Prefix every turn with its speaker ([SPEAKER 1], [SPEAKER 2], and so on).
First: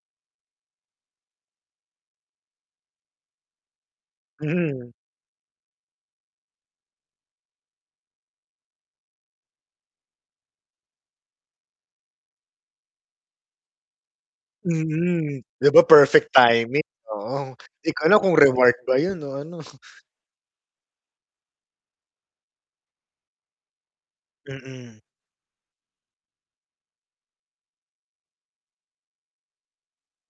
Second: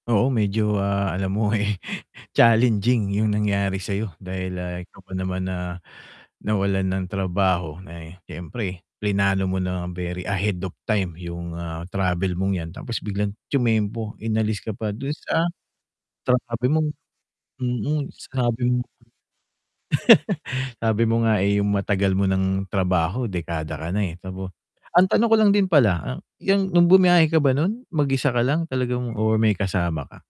[SPEAKER 1] Oo medyo, ah, alam mo eh, challenging yung nangyari sa'yo, dahil, ah,
[SPEAKER 2] Mm.
[SPEAKER 1] ikaw pa naman, ah, nawalan ng trabaho. Na eh, siyempre, pinlano mo na very ahead of time yung, ah, travel mong 'yan, tapos biglang tyumempo, inalis ka pa dun
[SPEAKER 2] Mhm,
[SPEAKER 1] sa
[SPEAKER 2] 'di ba, perfect
[SPEAKER 1] sa sabi
[SPEAKER 2] timing,
[SPEAKER 1] mong
[SPEAKER 2] oo, 'di ko
[SPEAKER 1] mm,
[SPEAKER 2] alam kung
[SPEAKER 1] sinabi
[SPEAKER 2] reward
[SPEAKER 1] mo
[SPEAKER 2] ba yun o ano.
[SPEAKER 1] sabi mo nga eh, yung matagal mo nang trabaho, dekada ka na eh, kamo.
[SPEAKER 2] Mm.
[SPEAKER 1] Ang tanong ko lang din pala ah, yung nung bumyahe ka ba nun, mag-isa ka lang talagang or may kasama ka?